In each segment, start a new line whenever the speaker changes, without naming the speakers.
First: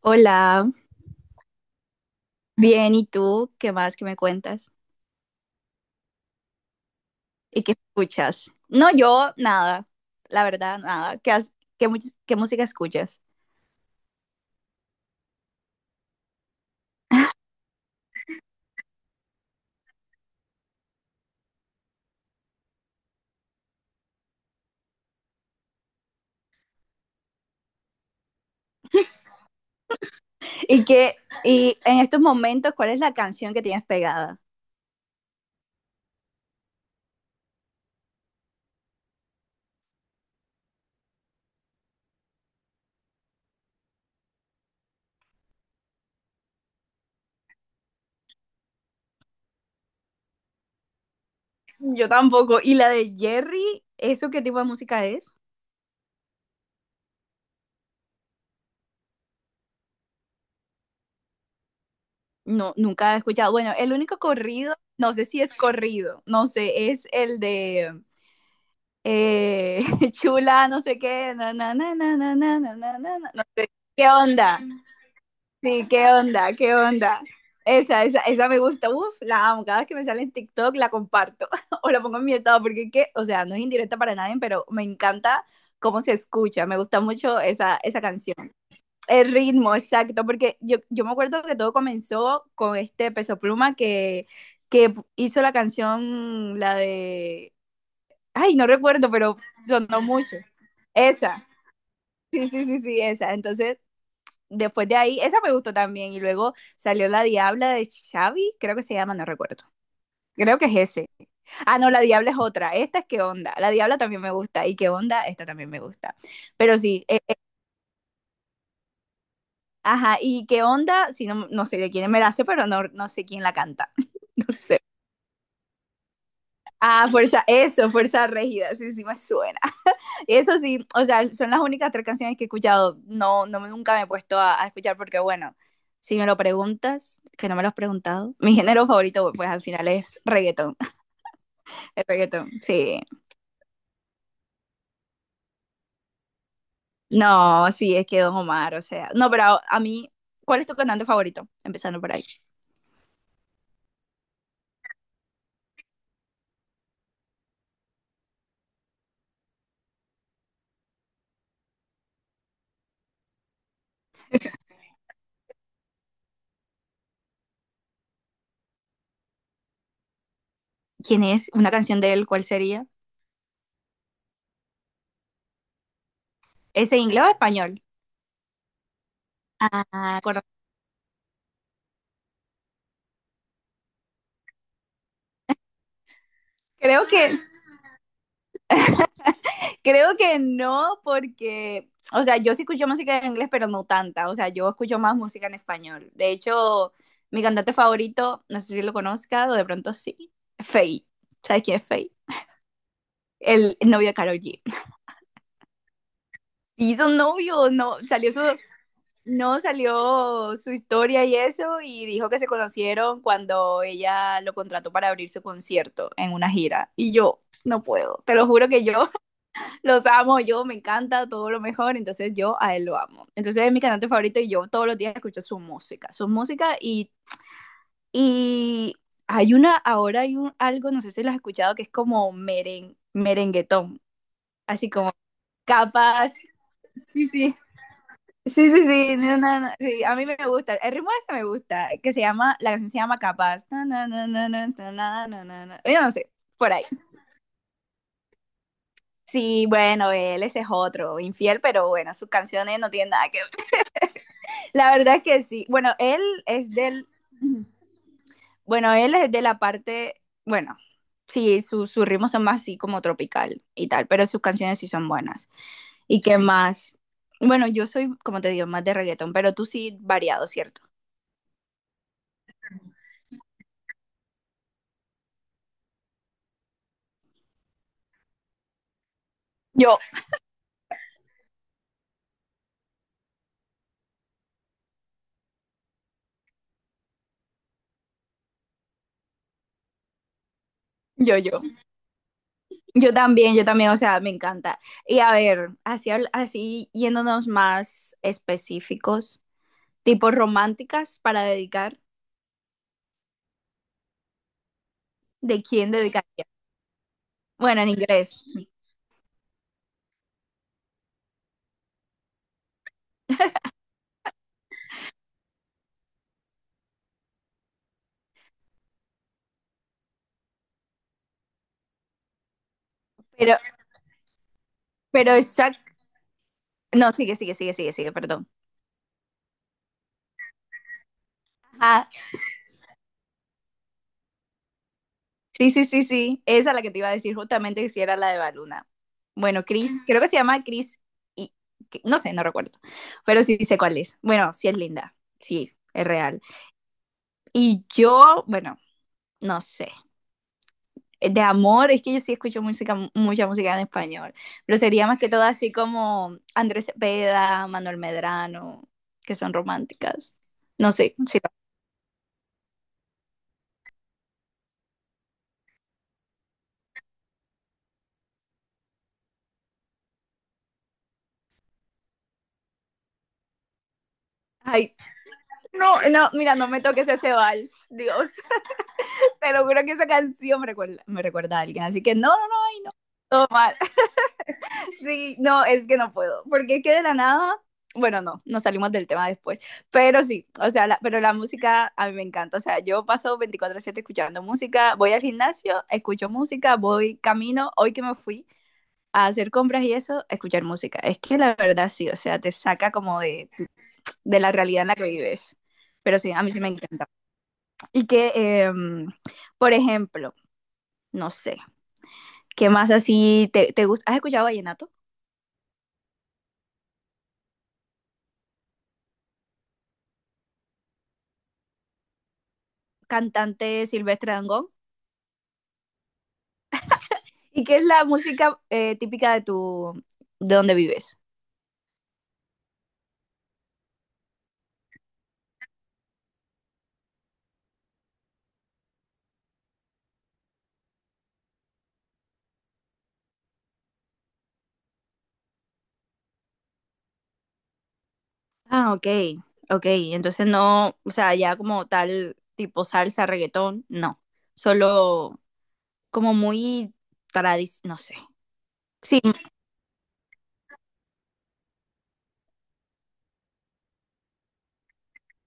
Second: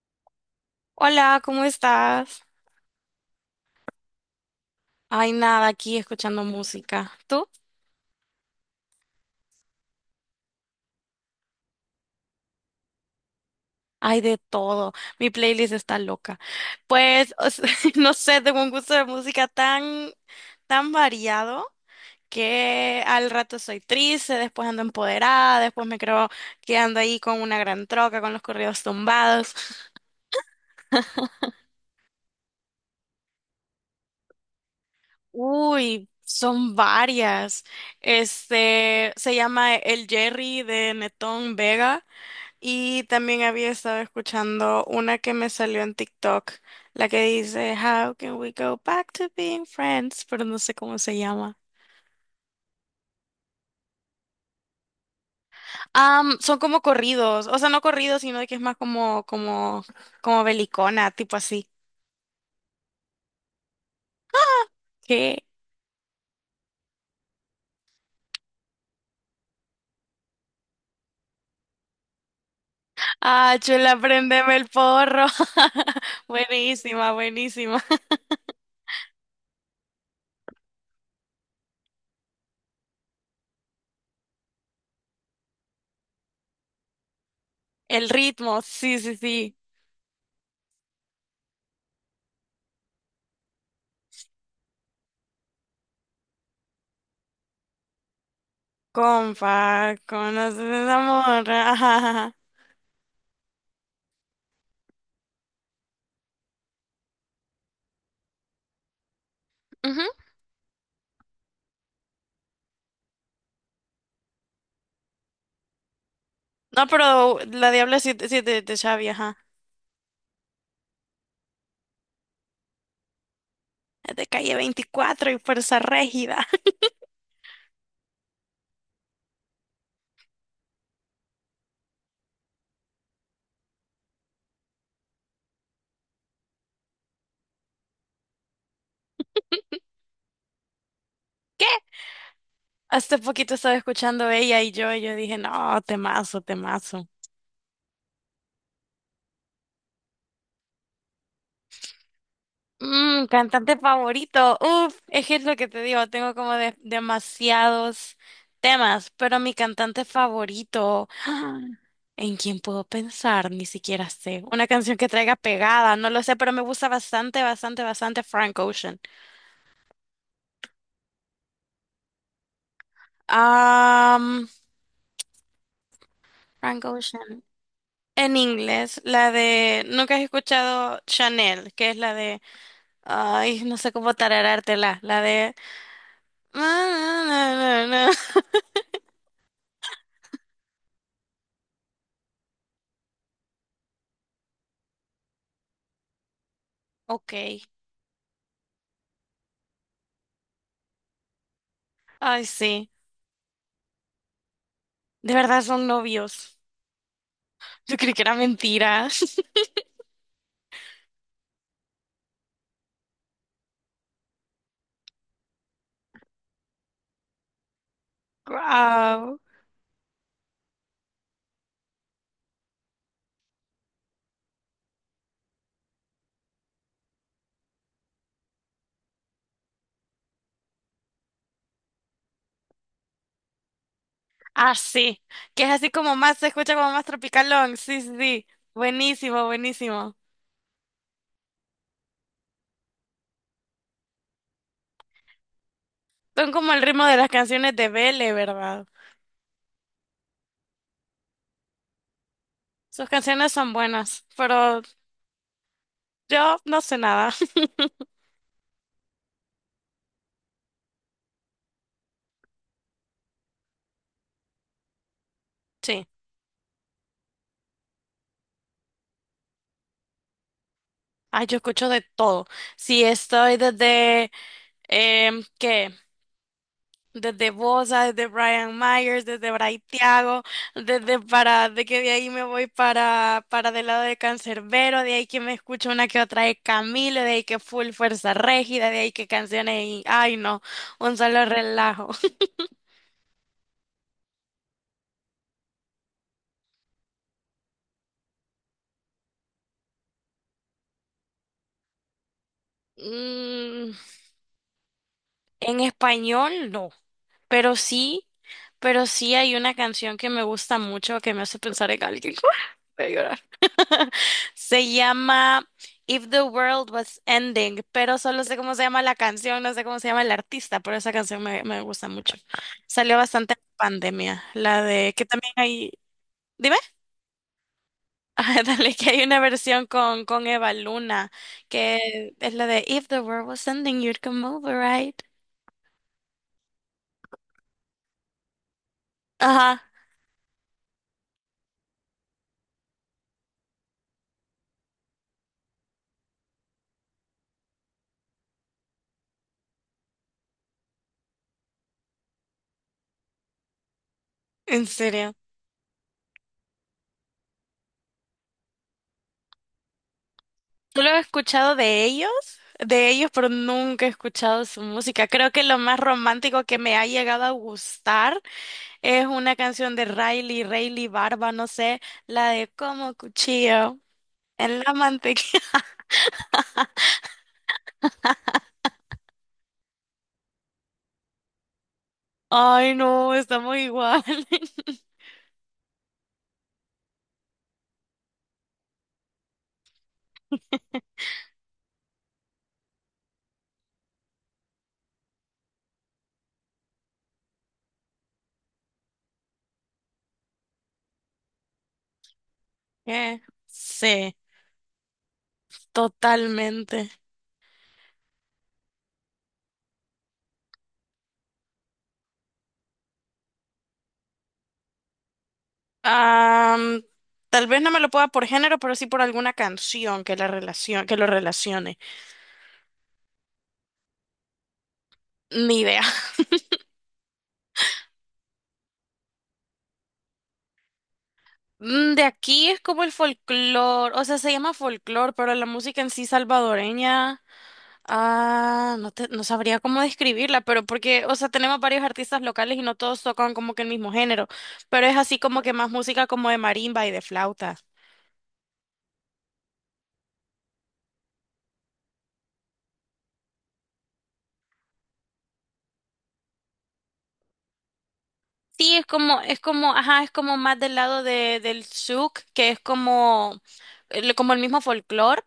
Hola,
Hola, ¿cómo estás?
bien, ¿y tú? ¿Qué más que me cuentas?
Ay, nada, aquí escuchando música. ¿Tú?
¿Y qué escuchas? No, yo nada, la verdad, nada. Qué, mu- qué música escuchas?
Ay, de todo. Mi playlist está loca. Pues, o sea, no sé, tengo un gusto de música tan, tan variado que al rato soy triste, después ando empoderada, después me creo que ando ahí con una gran troca, con los corridos tumbados.
¿Y qué, y en estos momentos, ¿cuál es la canción que tienes pegada?
Uy, son varias. Este, se llama El Jerry de Netón Vega. Y también había estado escuchando una que me salió en TikTok, la que dice How can we go back to being friends, pero no sé cómo se llama.
Yo tampoco. ¿Y la de Jerry? ¿Eso qué tipo de música es?
Son como corridos, o sea, no corridos, sino de que es más como belicona, tipo así.
No, nunca he escuchado. Bueno, el único corrido, no sé
¿Qué?
si es corrido, no sé, es el de eh, Chula, no sé qué, na, na, na, na, na, na, na, na, na, no
Ah,
sé.
chula,
¿Qué
préndeme
onda?
el porro.
Sí, qué onda, qué
Buenísima,
onda.
buenísima.
Esa me gusta. Uf, la amo. Cada vez que me sale en TikTok la comparto o la pongo en mi estado porque es que, o sea, no es indirecta para nadie, pero me encanta cómo se escucha. Me gusta mucho esa
El
canción.
ritmo, sí, sí,
El
sí.
ritmo, exacto, porque yo me acuerdo que todo comenzó con este Peso Pluma que hizo la canción, ay, no recuerdo, pero
Compa,
sonó mucho.
conoces esa
Esa.
morra. Ajá, ajá, ajá.
Sí, sí, sí, sí, esa. Entonces, después de ahí, esa me gustó también. Y luego salió La Diabla de Xavi, creo que se llama, no recuerdo.
Ujú.
Creo que es ese. Ah, no, La Diabla es otra. Esta es Qué Onda. La Diabla también me gusta. Y Qué Onda, esta también me gusta. Pero
No,
sí,
pero la Diabla sí, sí es de Xavi, ajá.
ajá. Y Qué Onda, si no, no sé de quién me la hace, pero no, no sé quién la canta.
De
No
Calle
sé.
veinticuatro y Fuerza Régida.
Ah, Fuerza, eso, Fuerza Régida. Sí, sí, me suena. Eso sí, o sea, son las únicas tres canciones que he escuchado. No, no nunca me he puesto a escuchar porque, bueno, si me lo preguntas, que no me lo has preguntado, mi género favorito, pues al final es reggaetón. El reggaetón, sí.
Hace poquito estaba escuchando ella y yo dije, no, temazo, temazo.
No, sí, es que Don Omar, o sea. No, pero a mí, ¿cuál es tu cantante favorito? Empezando por ahí.
Mm, cantante favorito. Uf, es que es lo que te digo, tengo como demasiados temas, pero mi cantante favorito, ¿en quién puedo pensar? Ni siquiera sé. Una canción que traiga pegada, no lo sé, pero me gusta bastante, bastante, bastante Frank Ocean.
¿Quién es? ¿Una canción de él? ¿Cuál sería?
Am, Frank
¿Es en inglés o
Ocean.
español?
En inglés, la de, ¿nunca has
Ah, correcto.
escuchado Chanel? Que es la de… Ay, no sé cómo tararártela. La de.
Creo que Creo que no, porque, o sea, yo sí escucho música en inglés, pero no tanta. O sea, yo escucho más música en español. De hecho, mi
Ok.
cantante favorito, no sé si lo conozca o de pronto sí, Faye. ¿Sabes quién es Faye?
Ay, sí.
El novio de Karol G.
¿De verdad son novios?
Hizo un novio,
Yo
no,
creí que
salió
era
su,
mentira.
no salió su historia y eso, y dijo que se conocieron cuando ella lo contrató para abrir su concierto en una gira. Y yo no puedo, te lo juro que yo
Wow.
los amo, yo me encanta todo lo mejor, entonces yo a él lo amo. Entonces es mi cantante favorito y yo todos los días escucho su música y hay una, ahora hay algo, no sé si lo has escuchado, que es como merenguetón,
Ah,
así como
sí. Que es así como
capas,
más, se escucha como más
sí, sí,
tropicalón. Sí, sí, sí.
sí, sí, sí, no,
Buenísimo,
no, no, sí, a
buenísimo.
mí me gusta, el ritmo ese me gusta, que se llama, la canción se llama capas, na, na, na, na, na, na, na, na, na, na. Yo no sé,
Son como
por
el
ahí.
ritmo de las canciones de Belle, ¿verdad?
Sí, bueno, él ese es otro, infiel, pero bueno, sus canciones no
Sus
tienen nada que.
canciones son buenas, pero
La verdad que sí. Bueno,
yo
es
no sé
del,
nada.
bueno, él es de la parte, bueno, sí, sus ritmos son más así como tropical y tal, pero sus canciones sí son buenas.
Sí.
¿Y qué más? Bueno, yo soy, como te digo, más de reggaetón, pero tú sí variado, ¿cierto?
Ay, yo escucho de todo. Sí, estoy desde, eh, ¿qué? Desde Bosa, desde Brian Myers, desde Bray
Yo,
Thiago, desde para, de que de ahí me voy para, del lado de Cancerbero, de ahí que me escucho una que otra de Camilo, de ahí que Full Fuerza Régida, de ahí que canciones y, ay no, un
yo,
solo
yo.
relajo.
Yo también, o sea, me encanta. Y a ver, así, así yéndonos más específicos, tipo románticas para dedicar,
Mm,
¿de
en
quién dedicaría?
español, no. Pero
Bueno, en
sí,
inglés.
pero sí hay una canción que me gusta mucho que me hace pensar en alguien. Voy a llorar. Se llama If the World Was Ending, pero solo sé cómo se llama la canción, no sé cómo se llama el artista, pero esa canción me, me gusta mucho. Salió bastante
Pero,
en pandemia, la de que
pero
también hay,
exacto.
dime.
No, sigue, sigue, sigue, sigue, sigue, perdón.
Ah, dale, que hay una versión con Eva Luna,
Ajá.
que es la de If the World Was Ending, you'd come over, right?
Sí, sí, sí, sí. Esa es la que te iba a decir justamente que si era la de Baluna. Bueno,
Ajá,
Chris, creo que se llama Chris y no sé, no recuerdo. Pero sí sé cuál es. Bueno, sí es linda. Sí, es real. Y yo, bueno, no sé. De amor, es que yo sí escucho música, mucha música en español. Pero
¿en
sería más que
serio?
todo así como Andrés Cepeda, Manuel Medrano, que son románticas. No
Solo
sé.
he
Sí.
escuchado de ellos, pero nunca he escuchado su música. Creo que lo más romántico que me ha llegado a gustar es una canción de Riley, Riley Barba, no sé, la de Como cuchillo en la
Ay,
mantequilla.
no, no, mira, no me toques ese vals. Dios. Te lo juro que esa canción me recuerda a alguien, así que no, no, no, ay, no.
Ay, no, estamos igual.
Sí, no, es que no puedo, porque es que de la nada, bueno, no, nos salimos del tema después, pero sí, o sea, pero la música a mí me encanta, o sea, yo paso 24/7 escuchando música, voy al gimnasio, escucho música, voy camino, hoy que me fui a hacer compras y eso, escuchar música. Es que la verdad sí, o sea, te saca como
Eh,
de,
sí,
la realidad en la que vives. Pero sí, a mí sí me encanta.
totalmente.
Y que, por ejemplo, no sé, ¿qué más así te, gusta? ¿Has escuchado Vallenato?
Am, Tal vez no me lo pueda por género, pero sí por alguna canción que la que lo relacione.
Cantante Silvestre Dangond.
Ni idea.
¿Y qué es la música típica de donde vives?
Mm, de aquí es como el folclore, o sea, se llama folclore, pero la música en sí salvadoreña, ah, no sabría cómo describirla, pero porque, o sea, tenemos varios artistas locales y no todos tocan como que el mismo género, pero es así como que más música como de marimba y de flauta.
Ah, ok, ok. Entonces no, o sea, ya como tal tipo salsa, reggaetón, no. Solo como muy tradicional, no sé.
Sí,
Sí,
es como, ajá, es como más del lado de, del souk, que es como, como el mismo folclore,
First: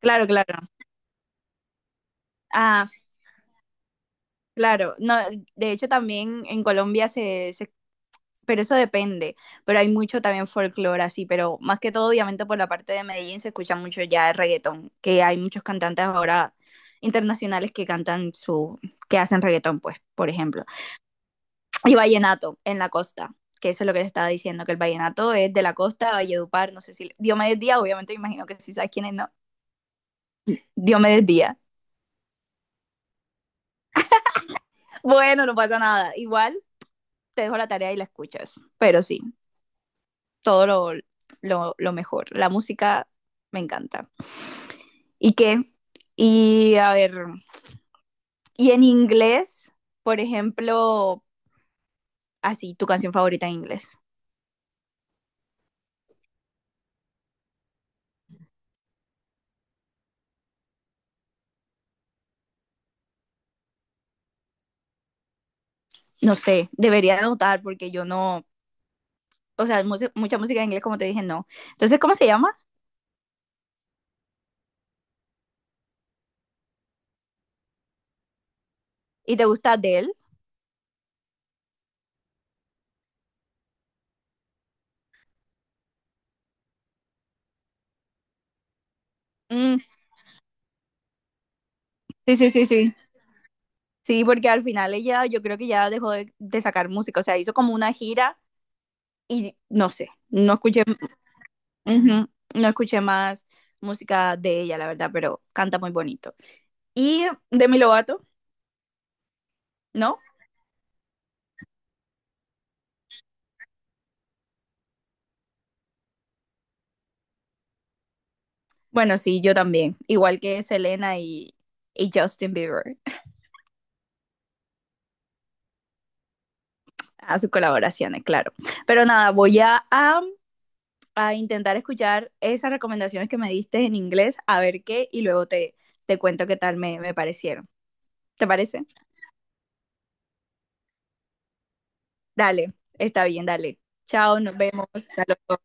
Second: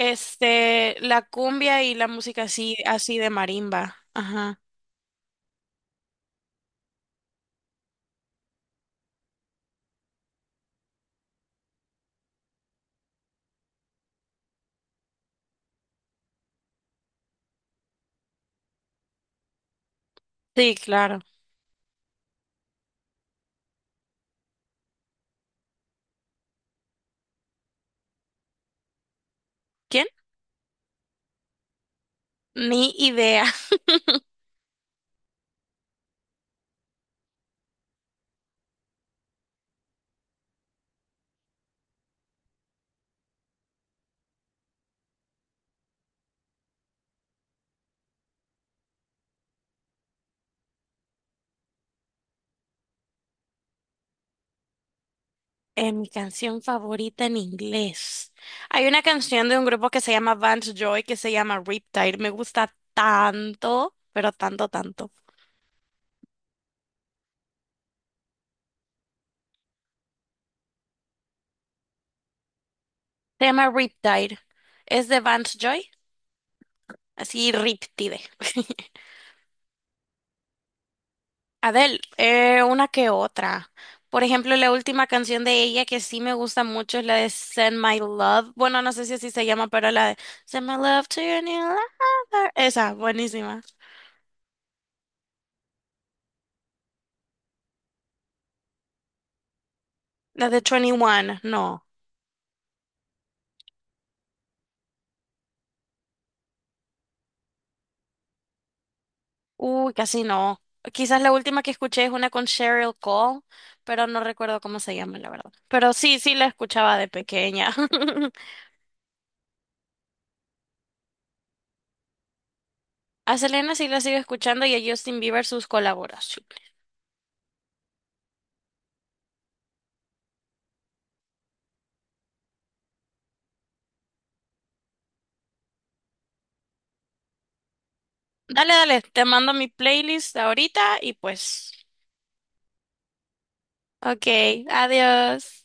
claro, claro.
la cumbia y la música así,
Ah,
así de marimba, ajá.
claro. No, de hecho también en Colombia se, pero eso depende. Pero hay mucho también folclore así, pero más que todo, obviamente, por la parte de Medellín se escucha mucho ya el reggaetón, que hay muchos cantantes ahora internacionales que cantan que hacen reggaetón, pues, por ejemplo.
Sí, claro.
Y vallenato en la costa, que eso es lo que les estaba diciendo, que el vallenato es de la costa, Valledupar, no sé si, Diomedes Díaz, obviamente, me imagino que sí sabes quién es, ¿no?
¿Quién?
Diomedes Díaz.
Ni idea.
Bueno, no pasa nada, igual te dejo la tarea y la escuchas, pero sí, todo lo, mejor. La música me encanta. ¿Y qué? Y a ver, y en inglés, por ejemplo, así, tu canción favorita en inglés.
Mi canción favorita en inglés. Hay una canción de un grupo que se llama Vance Joy que se llama Riptide. Me gusta tanto, pero tanto, tanto.
No sé, debería anotar porque yo no, o sea, mucha música en inglés, como te dije, no. Entonces, ¿cómo se llama?
Se llama Riptide. Es de Vance Joy. Así, Riptide.
¿Y te gusta Adele?
Adele, una que otra. Por ejemplo, la última canción de ella que sí me gusta mucho es la de Send My Love. Bueno, no sé si así se llama,
Mm,
pero la de Send My Love to Your New
sí, sí,
Lover.
sí,
Esa,
sí.
buenísima.
Sí, porque al final ella, yo creo que ya dejó de, sacar música, o sea, hizo como una gira y no sé,
La
no
de
escuché,
21, no.
ujú, no escuché más música de ella, la verdad, pero canta muy bonito. Y Demi Lovato,
Uy,
¿no?
casi no. Quizás la última que escuché es una con Cheryl Cole, pero no recuerdo cómo se llama, la verdad. Pero sí, sí la escuchaba de pequeña.
Bueno, sí, yo también. Igual que Selena y Justin Bieber,
A Selena sí la sigo escuchando y a Justin Bieber sus colaboraciones.
a sus colaboraciones, claro. Pero nada, voy a, intentar escuchar esas recomendaciones que me diste en inglés, a ver qué, y luego te, cuento qué tal me parecieron. ¿Te
Dale,
parece?
dale, te mando mi playlist ahorita y pues.
Dale, está bien, dale.
Ok,
Chao, nos vemos. Hasta
adiós.
luego.